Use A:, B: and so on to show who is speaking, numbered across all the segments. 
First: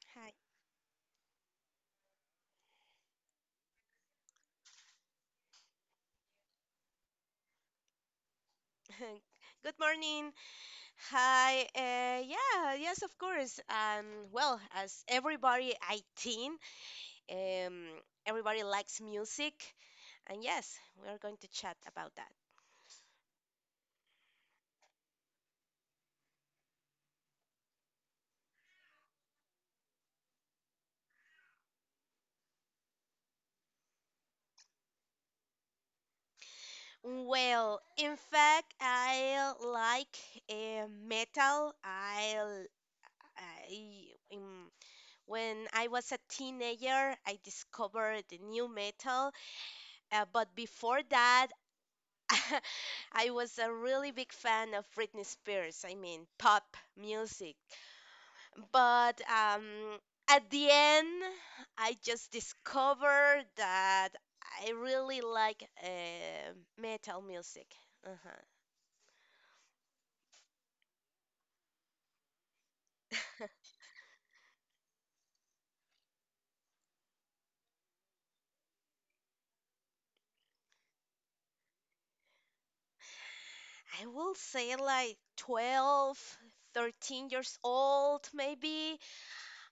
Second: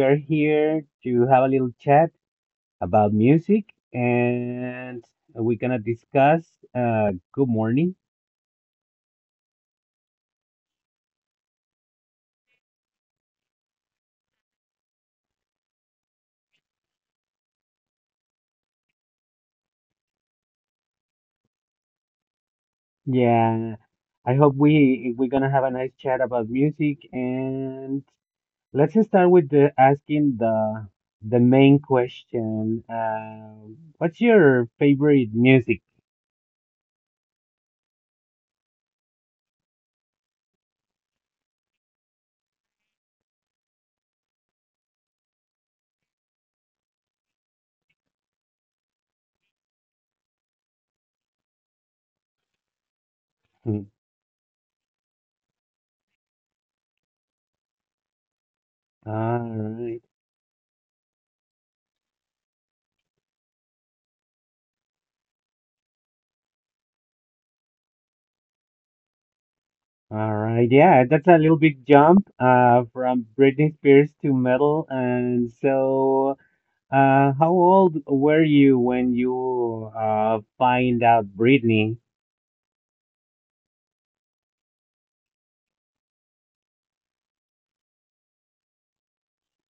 A: are
B: Hi.
A: here to have a little chat about music, and we're gonna discuss. Good morning.
B: Good morning. Hi. Yeah, yes, of course. Well, as everybody I think, um, everybody likes music. And yes, we're going to chat about that.
A: Yeah, I hope we're gonna have a nice chat about music, and let's start with the asking the main question. What's your favorite music?
B: Well, in fact, I like metal. I- um, when I was a teenager, I discovered the new metal. But before that, I was a
A: Hmm.
B: really big fan of Britney Spears. I mean, pop music. But
A: All right.
B: at the end, I just discovered that I really like metal music. Uh-huh.
A: All right, yeah, that's a little big jump from Britney Spears to metal. And so, how old were you when you find out Britney?
B: I will say like 12, 13 years old, maybe.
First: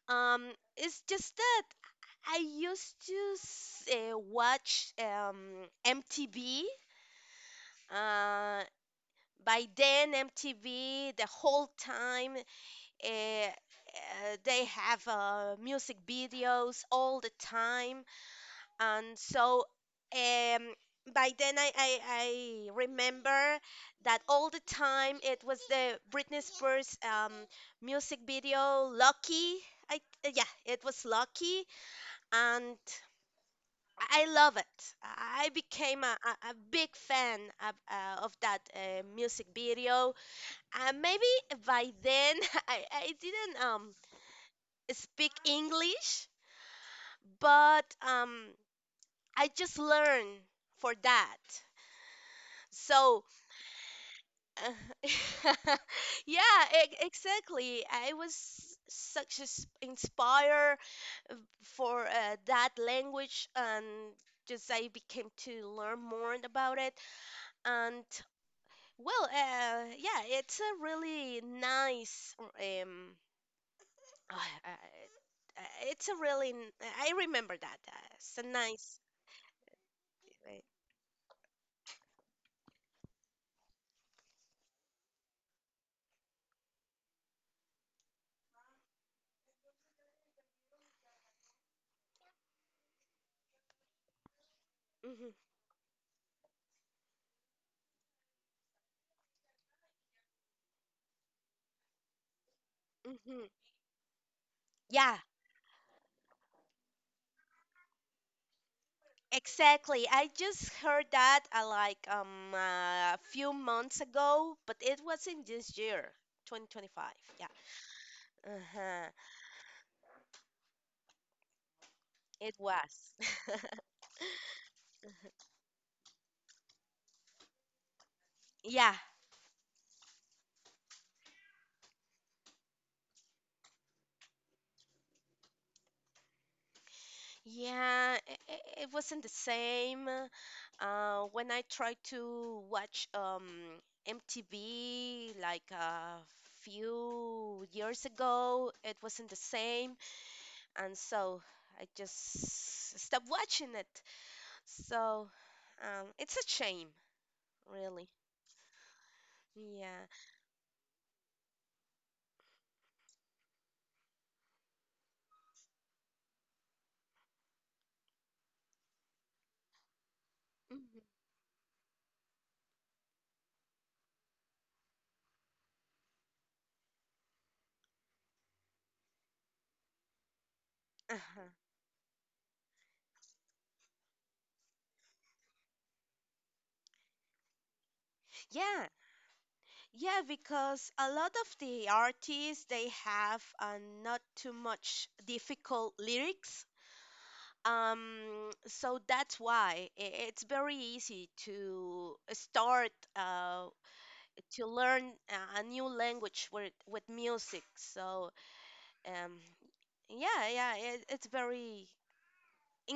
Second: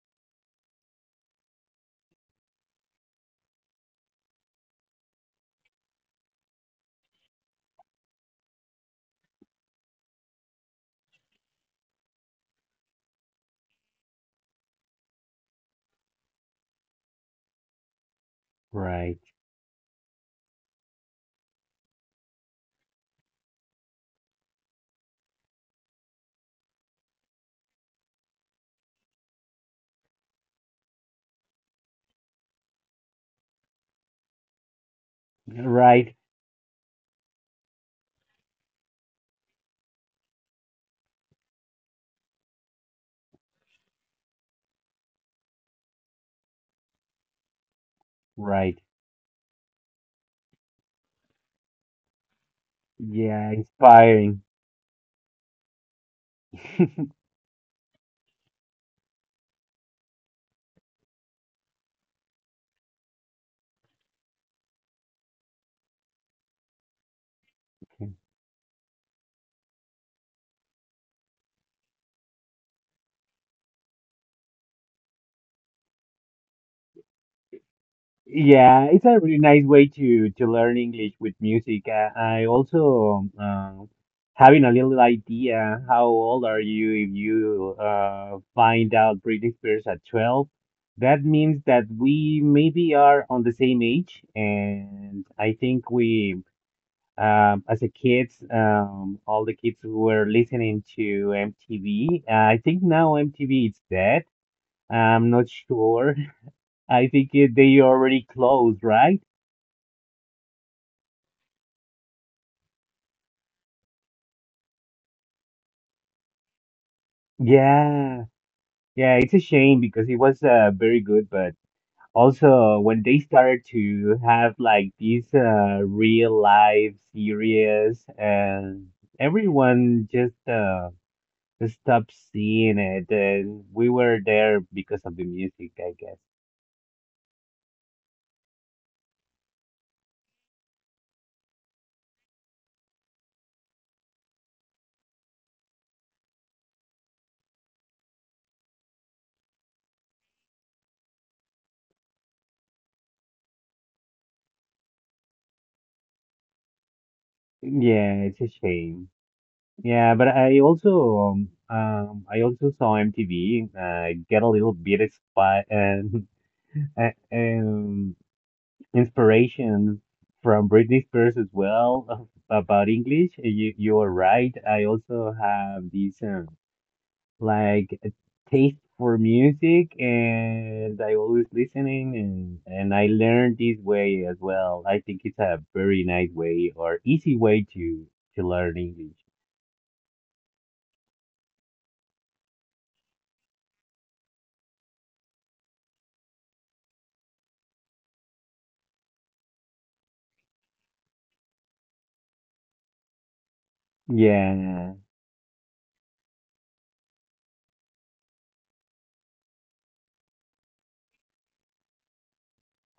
B: Um, it's just that I used to watch MTV. Uh, By then, MTV, the whole time, they have music videos all the time. And
A: Right,
B: so, um, by then, I remember that all the time it was the Britney Spears music video, Lucky. I, yeah, it was Lucky. And I love it. I became
A: right,
B: a big fan of that music video, maybe by then. I didn't speak English, but
A: right.
B: I just learned for that. So,
A: Yeah, inspiring.
B: uh, yeah, exactly. I was such as inspired for that language, and just I became to learn more about it. And well, yeah, it's a really nice. um it's a really n- I remember that. It's a
A: Yeah,
B: nice.
A: it's a really nice way to learn English with music. I also having a little idea. How old are you if you find out Britney Spears at 12? That means that we maybe are on the same age, and
B: Mm-hmm.
A: I think we as a kids, all the kids were listening to MTV. I think now
B: Hmm.
A: MTV is dead.
B: Yeah,
A: I'm not sure. I think they already closed, right?
B: exactly. I just heard that like a few months ago, but it was in this year, 2025. Yeah.
A: Yeah,
B: Uh-huh.
A: yeah, it's a shame because it was very good, but
B: It
A: also when
B: was.
A: they started to have like these real life series, and
B: Yeah.
A: everyone just stopped seeing it, and we were there because of the music, I guess.
B: Yeah, it wasn't the same. When I tried to watch MTV like a few years ago, it wasn't the same. And so I just stopped watching it. So, it's a shame, really.
A: Yeah, it's a shame.
B: Yeah.
A: Yeah, but I also saw MTV get a little bit and um inspirations from Britney
B: Mhm.
A: Spears as well about English. You are right. I also have this like a taste for music, and I always
B: Uh-huh.
A: listening, and I learned this way as well. I think it's a very nice way or easy way to learn
B: Yeah,
A: English.
B: yeah, because a lot of the artists they have not too much difficult lyrics. So that's why it's very easy to start to
A: Yeah.
B: learn a new language with music. So, um, yeah, yeah, it's very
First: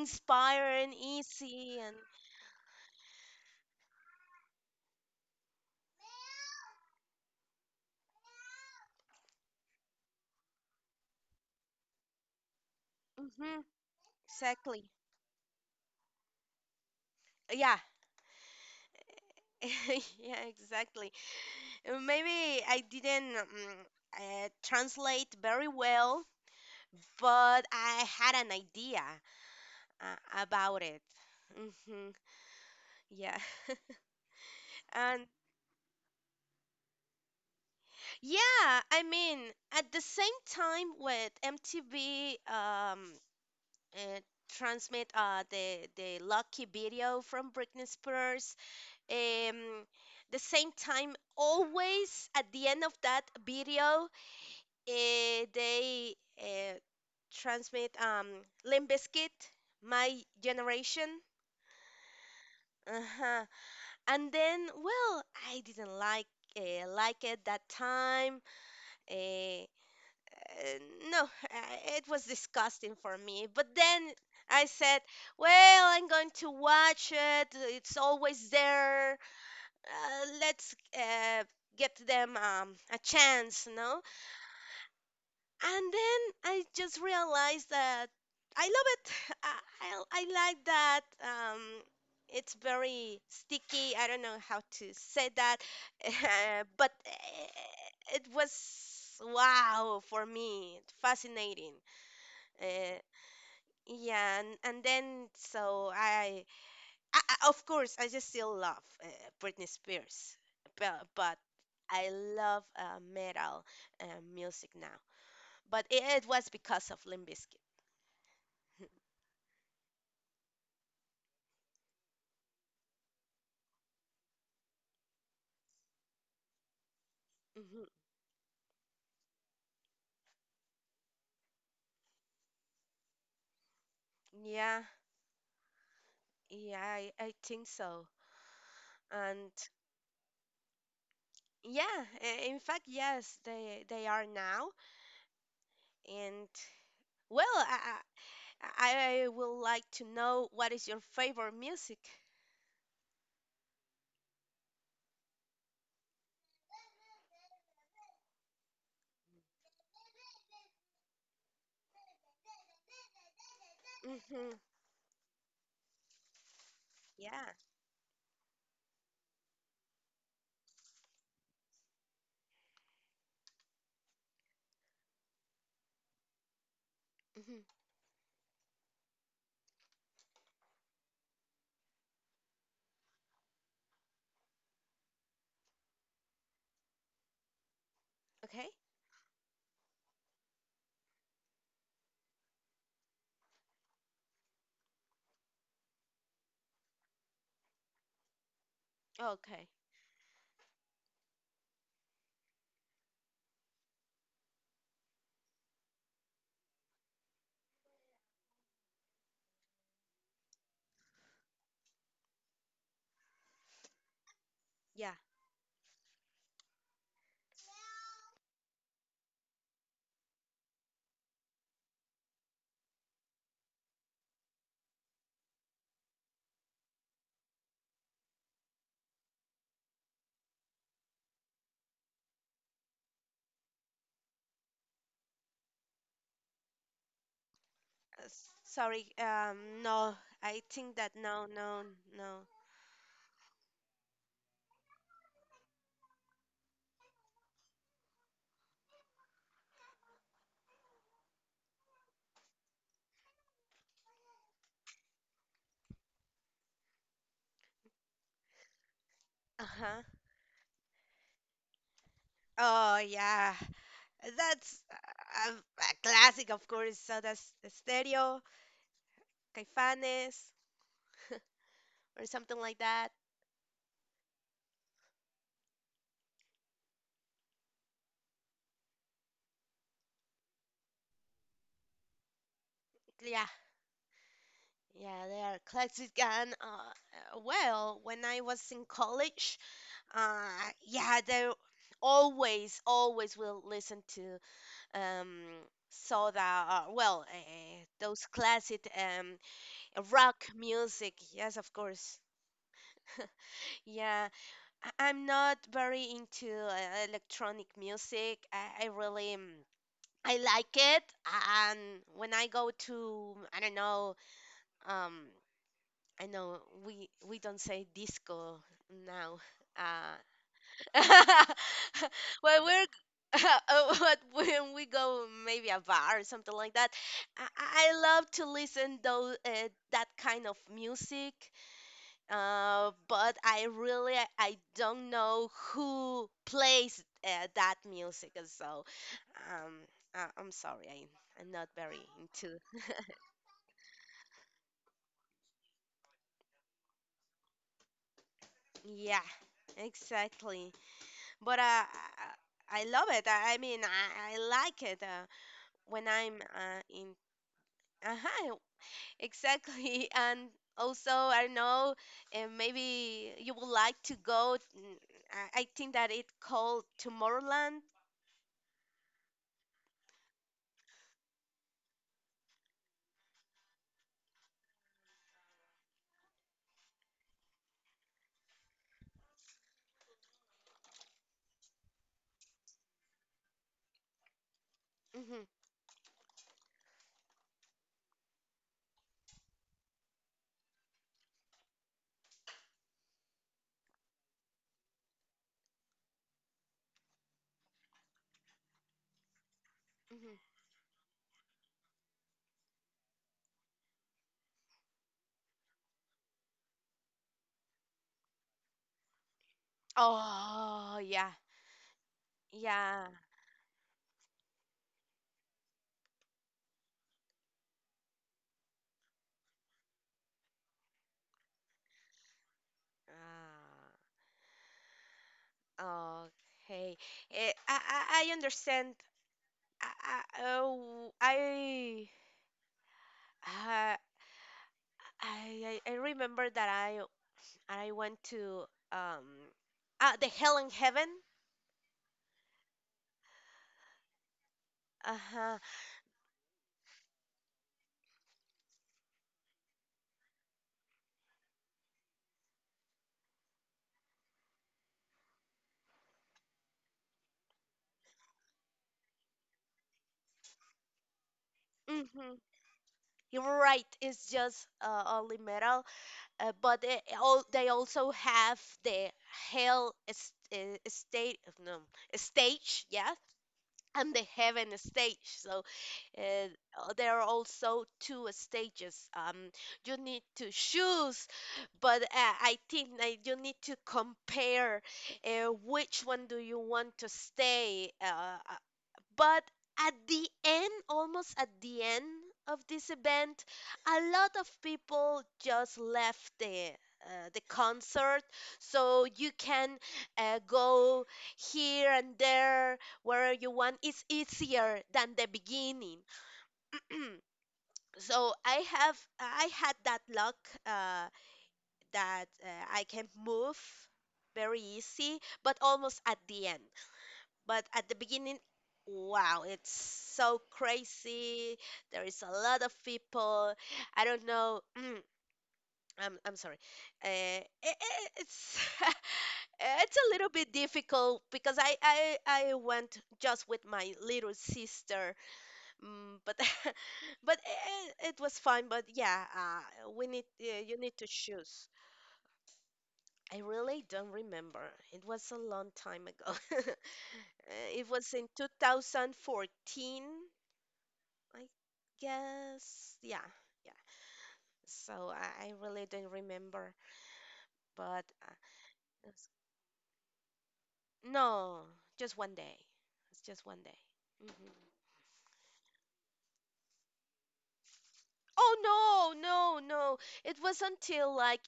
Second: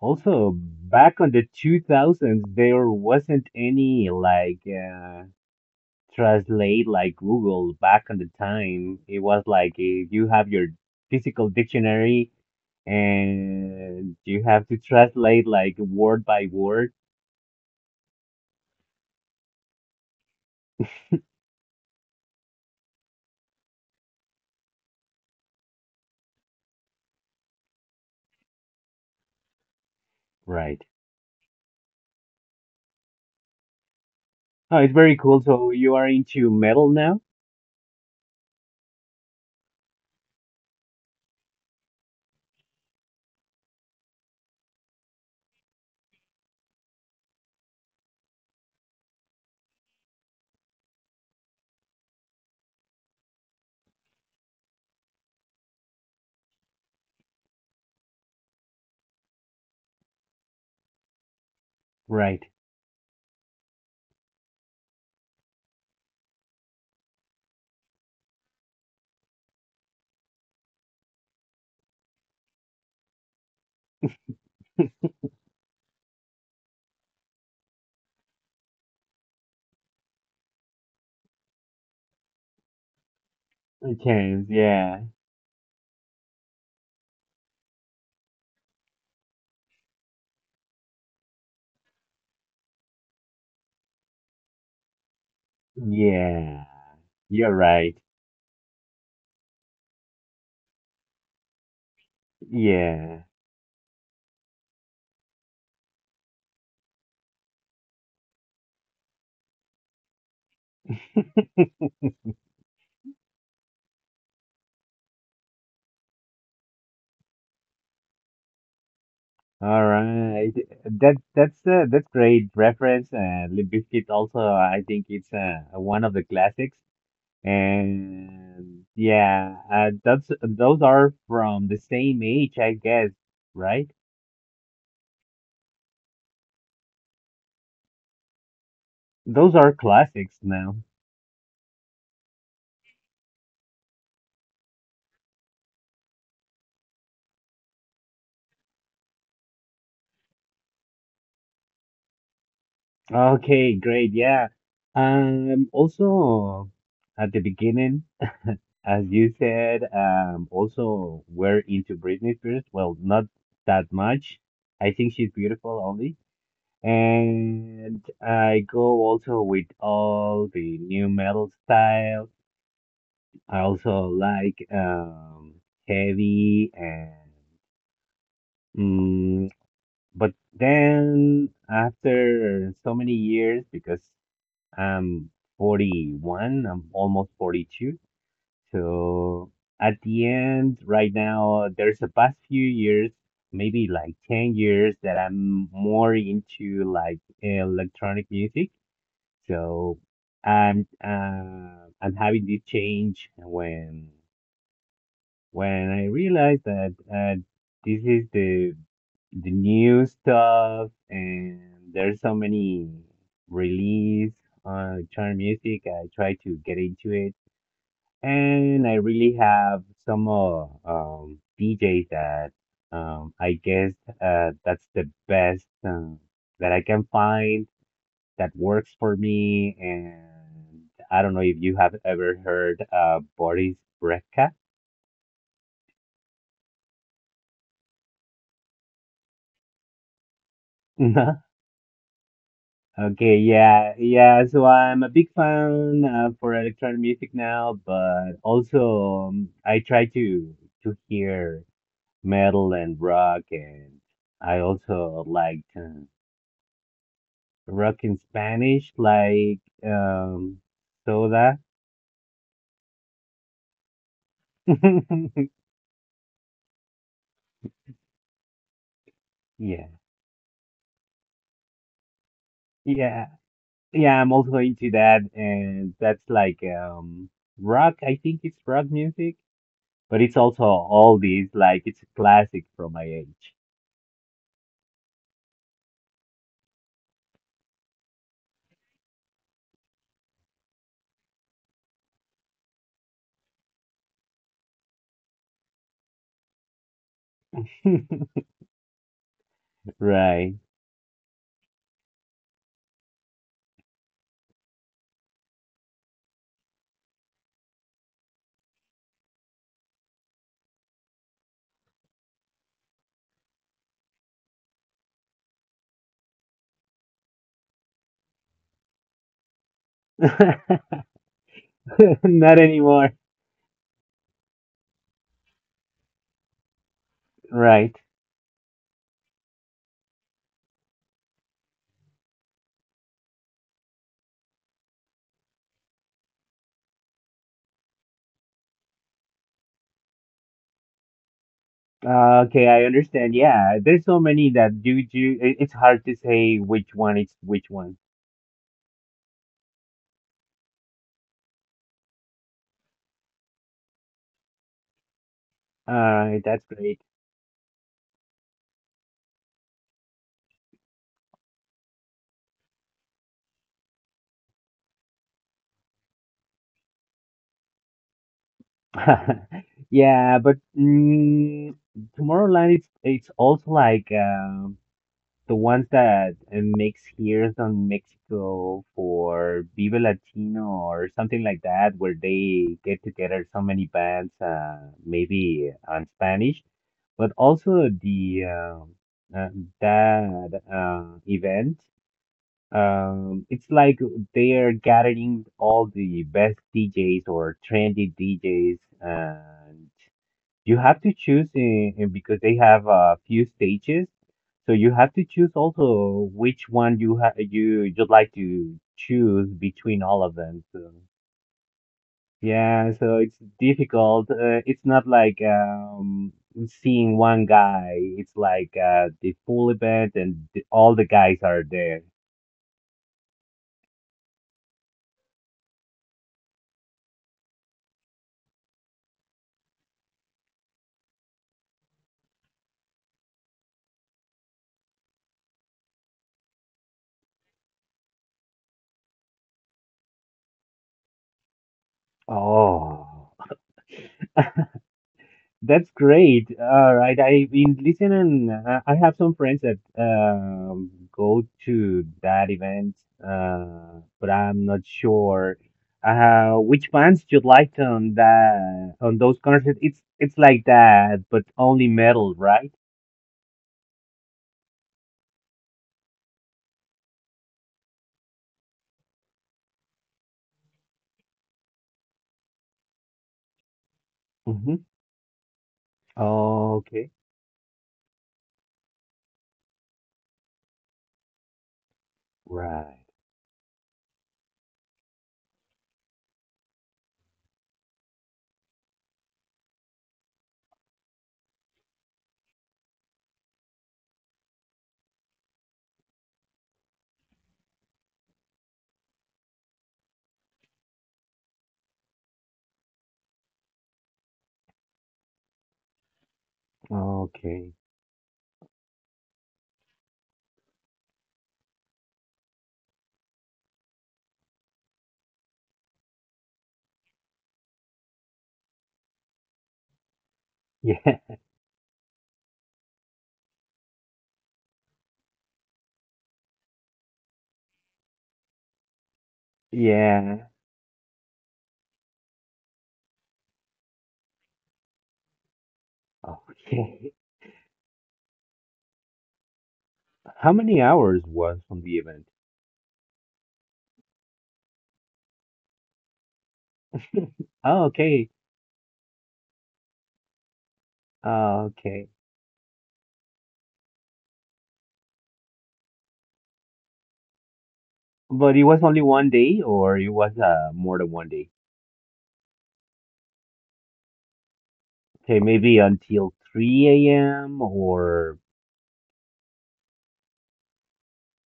A: Also, back on the
B: easy, and.
A: 2000s, there wasn't any like. Translate like Google back on the time. It was like if you have your physical dictionary
B: Hmm.
A: and you have to
B: Exactly.
A: translate like word by word.
B: Yeah, yeah, exactly. Maybe I didn't translate very well, but I had an idea
A: Right.
B: about it. Mm-hmm. Yeah.
A: Oh, it's very
B: And
A: cool. So you are into metal now?
B: yeah, I mean, at the same time with MTV uh, transmit the Lucky video from Britney Spears. um the same time, always at the end of that video, they transmit Limp Bizkit, My Generation.
A: Right.
B: Uh-huh. And then, well, I didn't like, like it that time. Uh, Uh, no, it was disgusting for me. But then I said, well, I'm going to watch it. It's always there. Let's get them a chance, no?
A: Okay, yeah.
B: And then I just realized that I love it. I, I like that. It's very sticky. I don't know how to say that.
A: Yeah.
B: But
A: You're right.
B: it was wow for me, fascinating. Uh,
A: Yeah.
B: yeah, and then so, of course, I just still love Britney Spears, but I love metal uh, music now. But it was because of Limp Bizkit.
A: All right. That's great reference. Limp Bizkit also I think it's one of the classics.
B: Hmm.
A: And yeah, that's those are from the same age, I guess, right?
B: Yeah, yeah, I think so. And
A: Those are classics now.
B: yeah, in fact, yes, they are now. And well, I will like to know what is your favorite music.
A: Okay, great. Yeah. Also at the beginning, as you said, also we're into Britney Spears. Well, not that much.
B: Hmm.
A: I think she's beautiful only.
B: Yeah.
A: And I go also with all the new metal styles. I also like heavy and
B: Hmm.
A: mm, but then after so many years because I'm 41, I'm almost 42.
B: Okay.
A: So at the end right now there's the past few years, maybe like 10 years that I'm more into like electronic music.
B: Okay.
A: So I'm having this change when I realized that this is the new stuff and there's so many release on
B: Yeah.
A: chart music, I try to get into it, and I really have some DJs that I guess that's the best that I can find that works for me and. I don't know if you have ever heard Boris Brejcha.
B: Sorry. No. I think that no, no, no.
A: Okay, yeah, yeah. So I'm a big fan for electronic music now, but also I try to hear metal and rock, and I also like rock in Spanish, like
B: Uh-huh.
A: Soda.
B: Oh, yeah. That's a classic, of course. So that's Stereo,
A: Yeah,
B: Caifanes, or something like that.
A: yeah, yeah. I'm also into that, and that's like rock. I think it's rock music, but it's also all these like it's a classic from my
B: Yeah.
A: age.
B: Yeah, they are classic. And, well, when I was in college, uh, yeah, they always, always will listen to um, Soda, well, those classic rock
A: Right.
B: music, yes, of course. Yeah, I'm not very into electronic music. I really, I like it, and when I go to, I don't know, um, I know we don't say disco now. Uh,
A: Not
B: well, we're
A: anymore.
B: but when we go maybe a bar or something like that, I,
A: Right.
B: I I love to listen though that kind of music. But I really, I don't know who plays that music. So, um, I'm sorry, I'm not very
A: Okay,
B: into.
A: I understand. Yeah, there's so many that do. It's hard to say which one is which one.
B: Yeah, exactly. But I I love it. I mean, I like it when
A: Uh,
B: I'm
A: that's great.
B: in. Uh-huh, exactly. And also, I don't know, maybe you would like to go. I think that it called Tomorrowland.
A: Yeah, but Tomorrowland it's also like the ones that mix here on Mexico for Viva Latino or something like that, where they get together so many bands,
B: Hmm.
A: maybe on Spanish, but also the that event. It's like they are gathering all the best DJs or trendy DJs. Uh,
B: Hmm.
A: you have to choose because they have a few stages. So you have to choose also which one you ha you you'd like to choose between all of them. So
B: Oh, yeah,
A: yeah, so
B: yeah.
A: it's difficult. It's not like seeing one guy. It's like the full event and all the guys are there.
B: Ah, okay. I understand. I, I, oh, uh, I, I remember that I went to um, the Hell in Heaven.
A: Oh.
B: Uh-huh.
A: That's great. All right. I in listen, and I have some friends that go to that event, but I'm not sure which bands you liked on those concerts. It's like that, but only metal,
B: Mm-hmm.
A: right?
B: You're right. It's just only metal, but they also have the Hell State, no, stage. Yeah, and the heaven
A: Mm-hmm.
B: stage. So,
A: Okay.
B: there are also two stages. You need to choose, but I think
A: Right.
B: that you need to compare which one do you want to stay. But at the end, almost at the end of this event, a lot of people just left the concert. So you can go here and there where you want. It's easier than the beginning.
A: Okay.
B: So, I had that luck, uh, that, I can move very easy, but almost at the end. But at the beginning, wow, it's so
A: Yeah.
B: crazy. There is a lot of people. I don't know. I'm sorry. Uh, it's it's a little
A: Yeah.
B: bit difficult because I went just with my little sister. Mm, but
A: Okay.
B: but it was fine. But yeah, we need
A: How
B: you
A: many
B: need to
A: hours was
B: choose.
A: from the event?
B: I really don't remember. It was a long time ago.
A: Oh,
B: It was in
A: okay.
B: 2014, I
A: Okay.
B: guess. Yeah, yeah. So I really don't remember, but
A: But it was only one
B: it's-
A: day, or it was more than one day.
B: no, just 1 day. It's just 1 day. Hmm.
A: Okay, maybe until 3 a.m. or
B: Oh no, no, no! It was until like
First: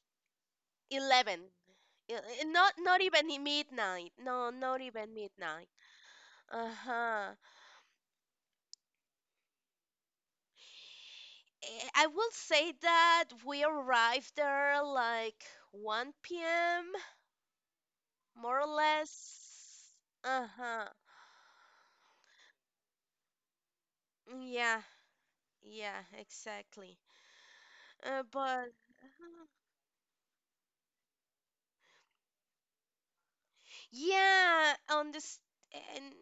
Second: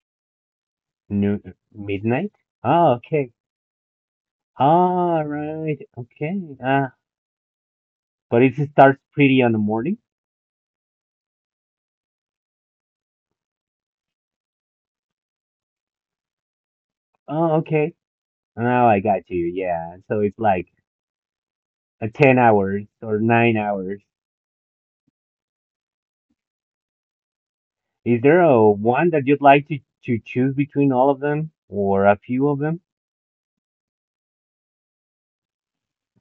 A: noon,
B: 11. I-
A: midnight.
B: I- Not
A: Ah,
B: not even
A: okay.
B: midnight. No, not even
A: All
B: midnight.
A: right. Okay. Ah,
B: Uh-huh.
A: but it starts pretty on the morning.
B: I will say that we arrived there like 1 p.m.,
A: Oh, okay.
B: more or
A: Now I got you.
B: less.
A: Yeah. So it's like
B: Uh-huh.
A: a 10 hours or 9 hours.
B: Yeah, yeah, exactly.
A: Is there
B: But
A: a one that you'd like to choose between all of them or a few of them?
B: yeah, on this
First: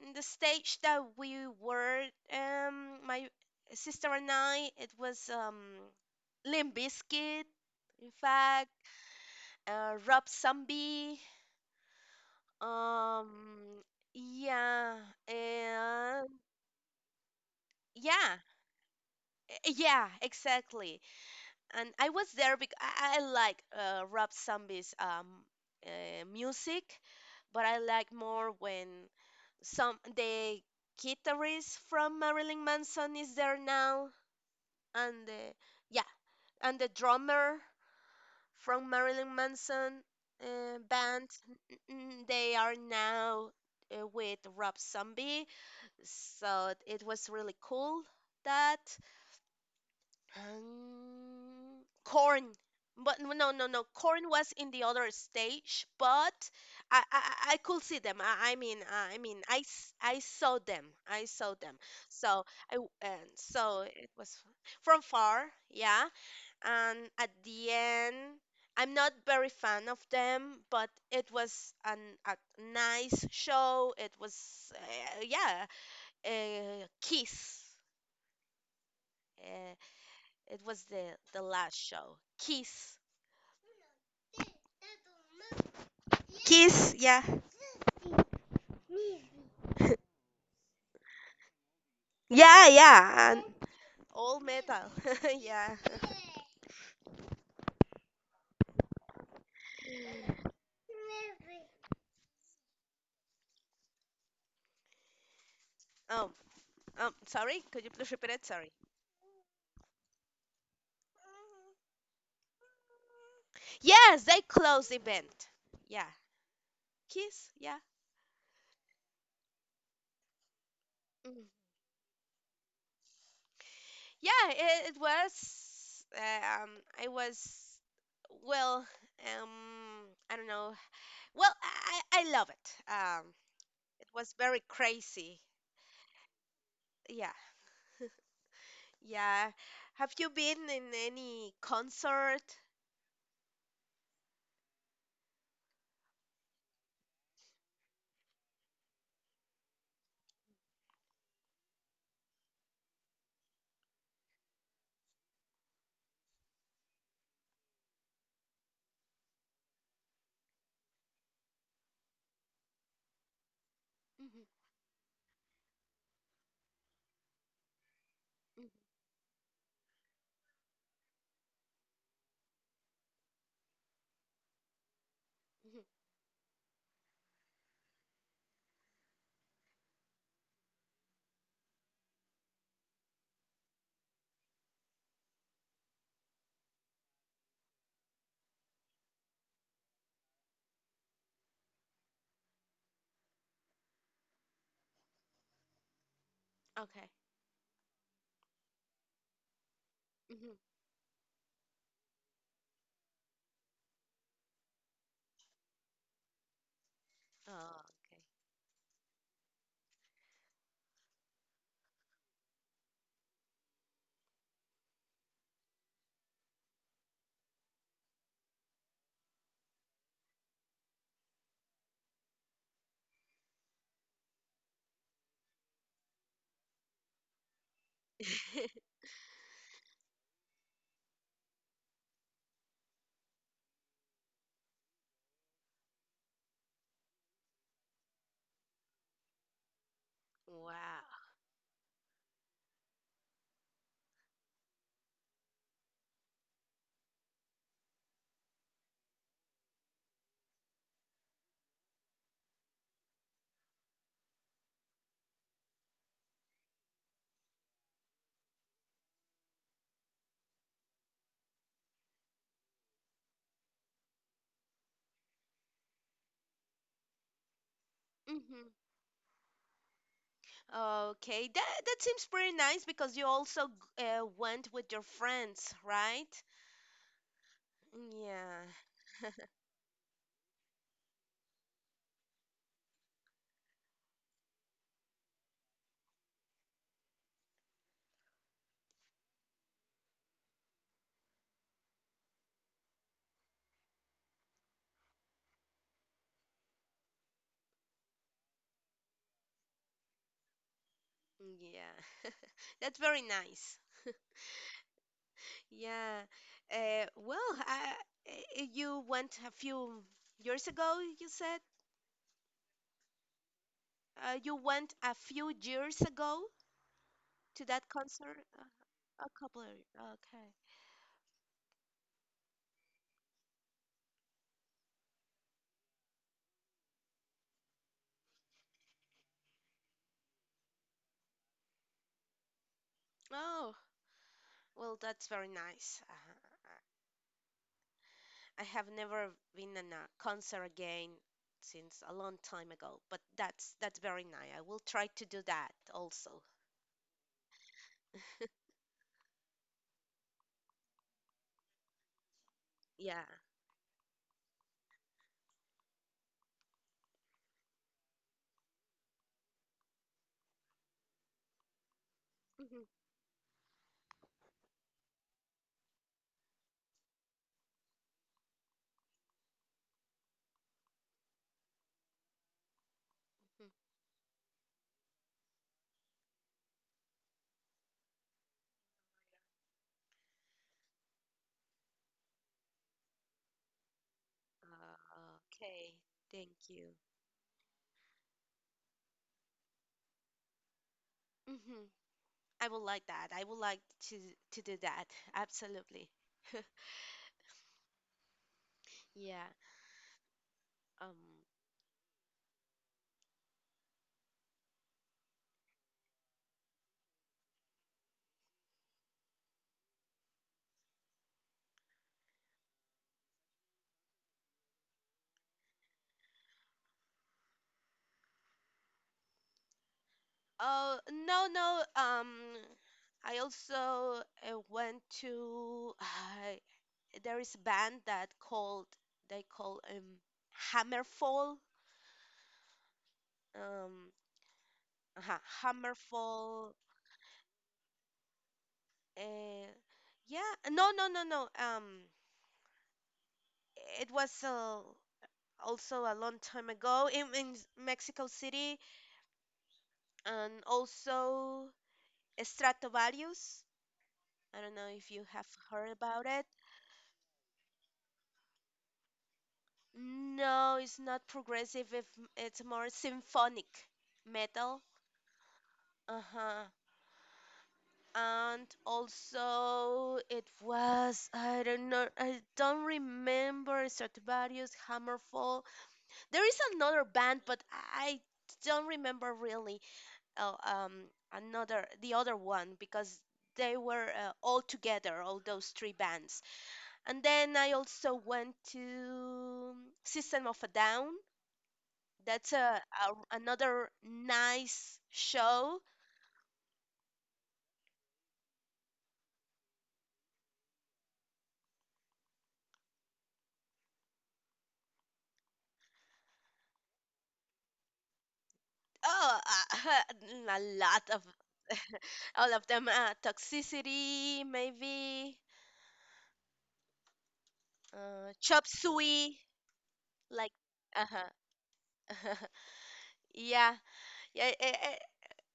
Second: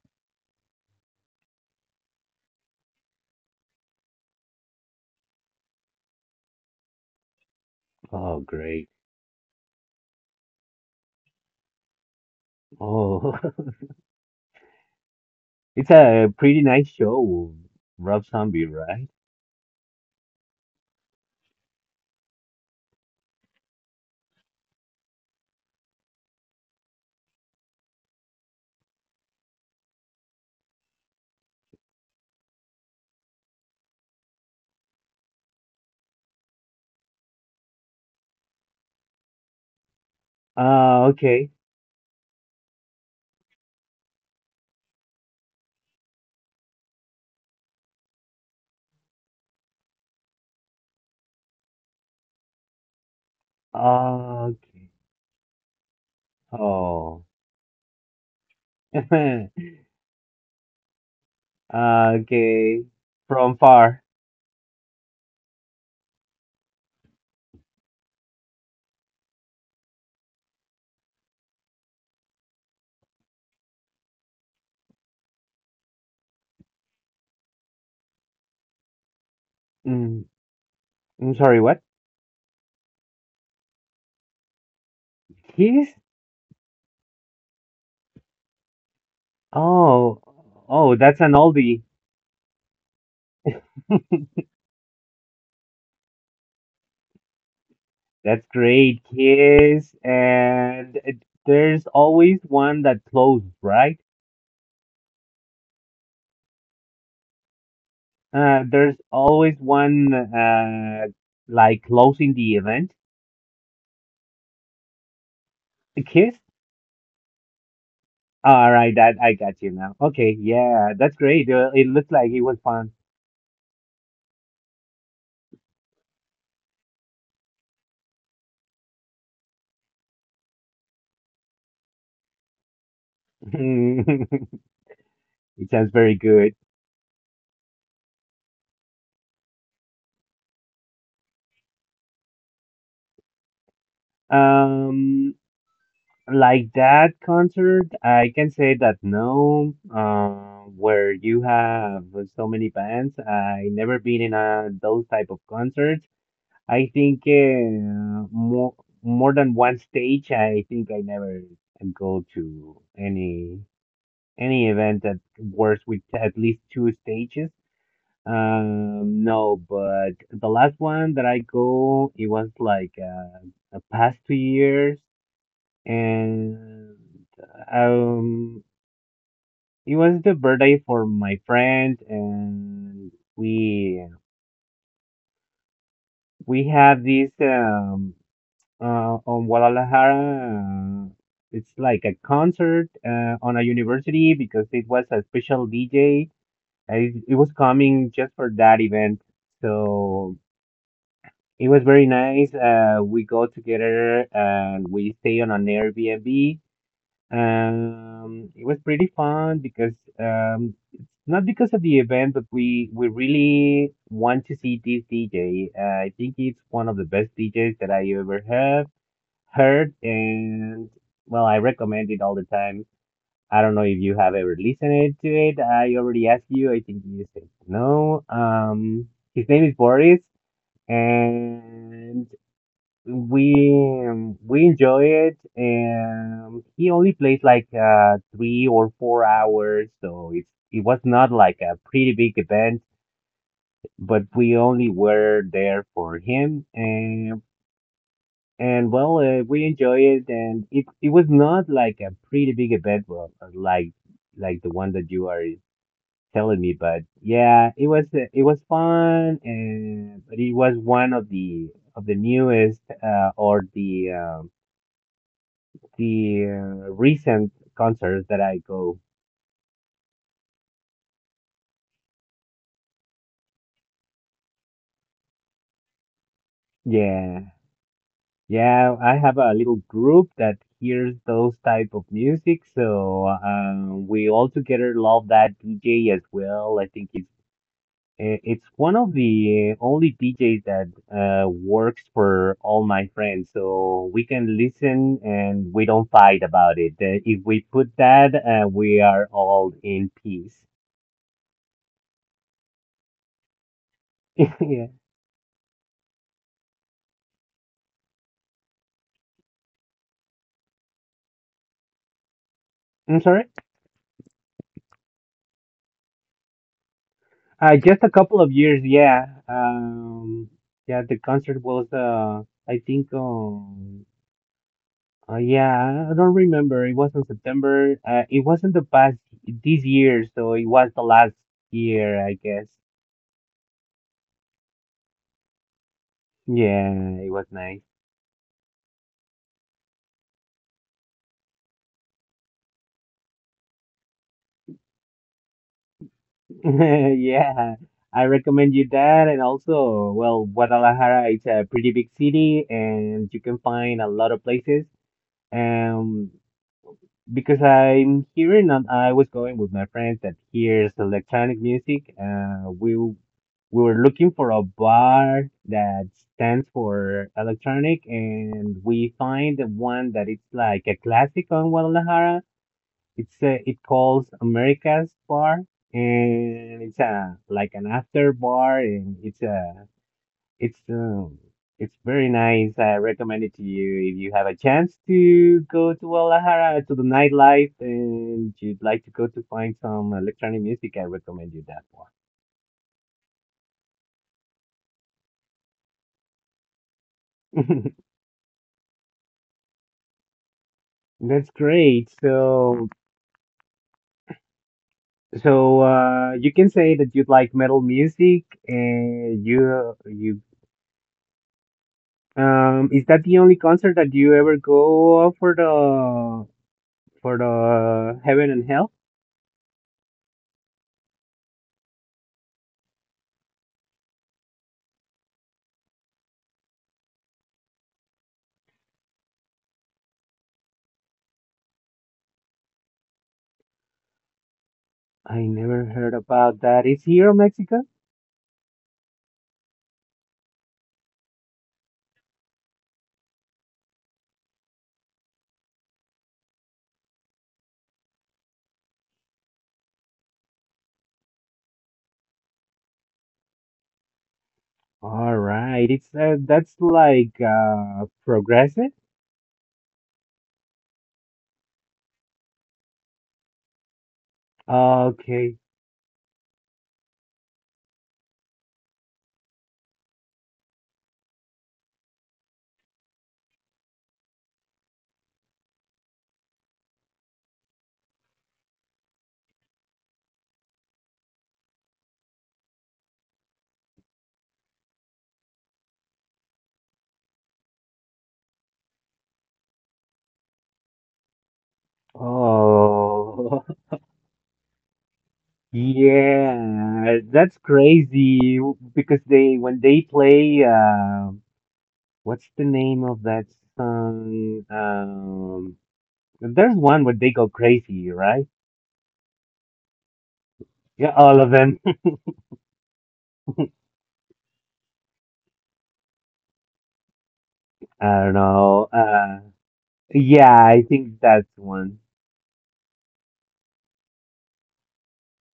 B: in the stage that we were, my sister and I, it was Limp Bizkit, in
A: Oh,
B: fact,
A: great.
B: Rob Zombie,
A: Oh.
B: um, yeah,
A: It's
B: and
A: a pretty nice show, Rob
B: yeah,
A: Zombie, right?
B: yeah, exactly. And I was there because I like Rob Zombie's music, but I like more when some the guitarist from Marilyn Manson is there now, and the, yeah, and the drummer from Marilyn Manson,
A: Uh,
B: band,
A: okay.
B: they are now, with Rob Zombie, so it was really cool that. Corn. But no, no, no, no. Corn
A: Uh,
B: was in the
A: okay.
B: other stage, but I, I,
A: Oh.
B: I could see them. I mean, I saw them. I saw them. So,
A: Okay.
B: and
A: From
B: so
A: far.
B: it was from far, yeah. And at the end, I'm not very fan of them, but it was an a nice show. It was, yeah, a kiss. eh,
A: Mm,
B: it was the
A: I'm
B: the
A: sorry,
B: last
A: what?
B: show. Kiss.
A: Kiss?
B: Kiss, yeah.
A: Oh. Oh, that's an oldie.
B: Yeah, yeah. And all metal. Yeah.
A: That's great, Kiss. And there's always one that closes, right?
B: Um, Sorry, could you please repeat it?
A: Uh,
B: Sorry.
A: there's always one like closing the event.
B: Yes, they closed the event. Yeah.
A: Kiss?
B: Kiss, yeah.
A: All right, that I got you now. Okay, yeah, that's
B: Mm.
A: great. It looked like it was fun.
B: Yeah, it was. I was. Well, um, I don't know. Well, I love it. It was very crazy.
A: It sounds very good.
B: Yeah, yeah. Have you been in any concert?
A: Um, like that concert, I can say that no, where you have so many bands, I never been in a those type of concerts. I think more than one stage. I think I never go to any
B: Mhm,
A: event that works with at least two stages.
B: mm,
A: No, but the last one that I go, it was like the past 2 years,
B: mhm.
A: and um, it was the birthday for my friend, and we have this on Guadalajara. It's like a concert on a university because it was a special DJ.
B: Okay.
A: And it was coming just for that event, so.
B: Mhm.
A: It was very nice. We go together and we stay on an Airbnb.
B: Oh, okay.
A: It was pretty fun because it's not because of the event, but we really want to see this DJ. I think he's one of the best DJs that I ever have heard, and well, I recommend it all the time. I don't know if you have ever listened to it. I already asked you. I think you said no. His name is Boris. And we enjoy it, and he only plays like 3 or 4 hours, so it was
B: Wow.
A: not like a pretty big event, but we only were there for him, and well, we enjoy it, and it was not like a pretty big event, well, like the one that you are telling me, but yeah, it was fun, and but it was one of the newest or the recent concerts that I
B: Mhm.
A: go.
B: Okay, that seems pretty nice because you also went with your friends, right?
A: Yeah,
B: Yeah,
A: yeah, I have a little group that hears those type of music, so we all together love that DJ as well. I think it's one of the only DJs that works for all my friends, so we can listen and we don't fight about it. If we put that, we are all in peace.
B: yeah. That's very nice.
A: Yeah,
B: Yeah. Well, you went a few years ago, you said?
A: I'm sorry.
B: You went a few years ago to
A: Uh,
B: that
A: just a
B: concert?
A: couple of years, yeah. Um,
B: Okay.
A: yeah, the concert was, I think, yeah, I don't remember. It was in September. It wasn't the past this year, so it was the last year, I guess.
B: Oh, well, that's very nice.
A: Yeah, it was nice.
B: I have never been in a concert again since a long time ago, but that's very nice. I will try to do that also.
A: Yeah, I recommend you that. And also, well, Guadalajara, it's a pretty big city,
B: Yeah.
A: and you can find a lot of places. Um, because I'm hearing and I was going with my friends that hears electronic music. Uh,
B: Mhm,
A: we w- we were looking for a bar that stands for electronic, and we find the one that it's like a classic on Guadalajara. It's
B: mhm.
A: it calls America's Bar, and it's a like an after bar, and it's a it's it's very nice. I recommend it to you if you have a chance to go
B: Okay.
A: to
B: Thank
A: Guadalajara to
B: you.
A: the nightlife and you'd like to go to find some electronic music. I recommend you that
B: Hmm. I would like that. I would like to do that. Absolutely.
A: one.
B: Yeah. Um,
A: That's great. So you can say that you like metal music and you is that the only concert that you ever go for the Heaven and Hell?
B: Oh, no, no. I also went to. I There is a band that called, they call, Hammerfall. Um,
A: I never heard about
B: Hammerfall.
A: that. Is here in Mexico?
B: Uh, yeah. No, no, no, no. It was also a long time ago in Mexico City, and also Stratovarius. I don't know if you
A: All
B: have
A: right,
B: heard
A: it's
B: about it.
A: that's like progressive.
B: No, it's not progressive. If It's more symphonic metal.
A: Okay.
B: Uh-huh. And also it was, I don't remember Stratovarius, Hammerfall. There is another band, but I don't remember really, uh, um another the other one, because they were all together, all those three bands. And then I also went to um, System of a Down. That's a
A: Oh,
B: another nice show.
A: yeah, that's crazy because they when they play what's the name of that song? There's one where they go crazy, right?
B: Oh, a lot
A: Yeah,
B: of,
A: all of them.
B: all of them. Toxicity, maybe.
A: I don't
B: Chop
A: know.
B: suey,
A: Uh,
B: like.
A: yeah, I think that's
B: Uh-huh.
A: one.
B: Yeah, yeah. It,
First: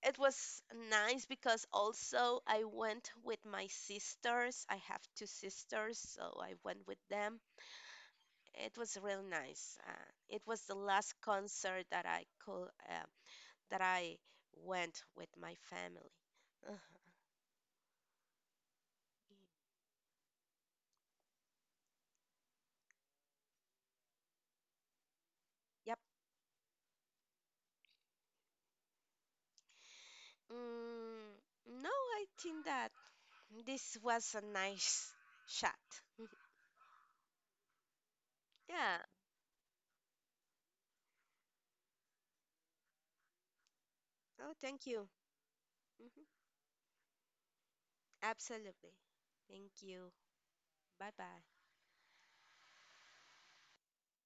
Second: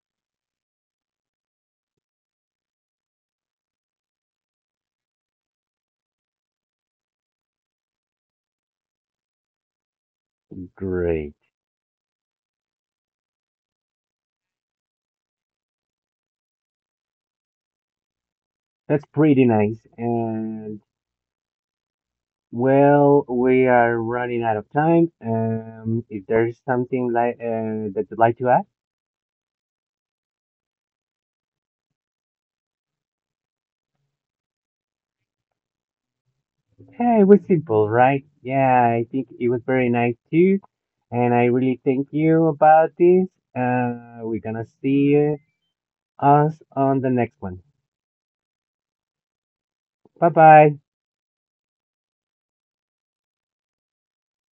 B: it was nice because also I went with my sisters. I have two sisters, so I went with them. It was real nice. It was the last
A: Great.
B: concert that I could that I went with my family. Uh,
A: That's pretty nice. And. Well, we are running out of time.
B: yep.
A: If there's something like that you'd like to ask,
B: Mm, no, I think that this was a nice shot.
A: hey, it was simple, right? Yeah,
B: Yeah.
A: I think it was very nice too, and I really thank you about this. We're
B: Oh,
A: gonna
B: thank you.
A: see
B: Mhm.
A: us on the next one.
B: Absolutely. Thank you.
A: Bye bye.
B: Bye bye.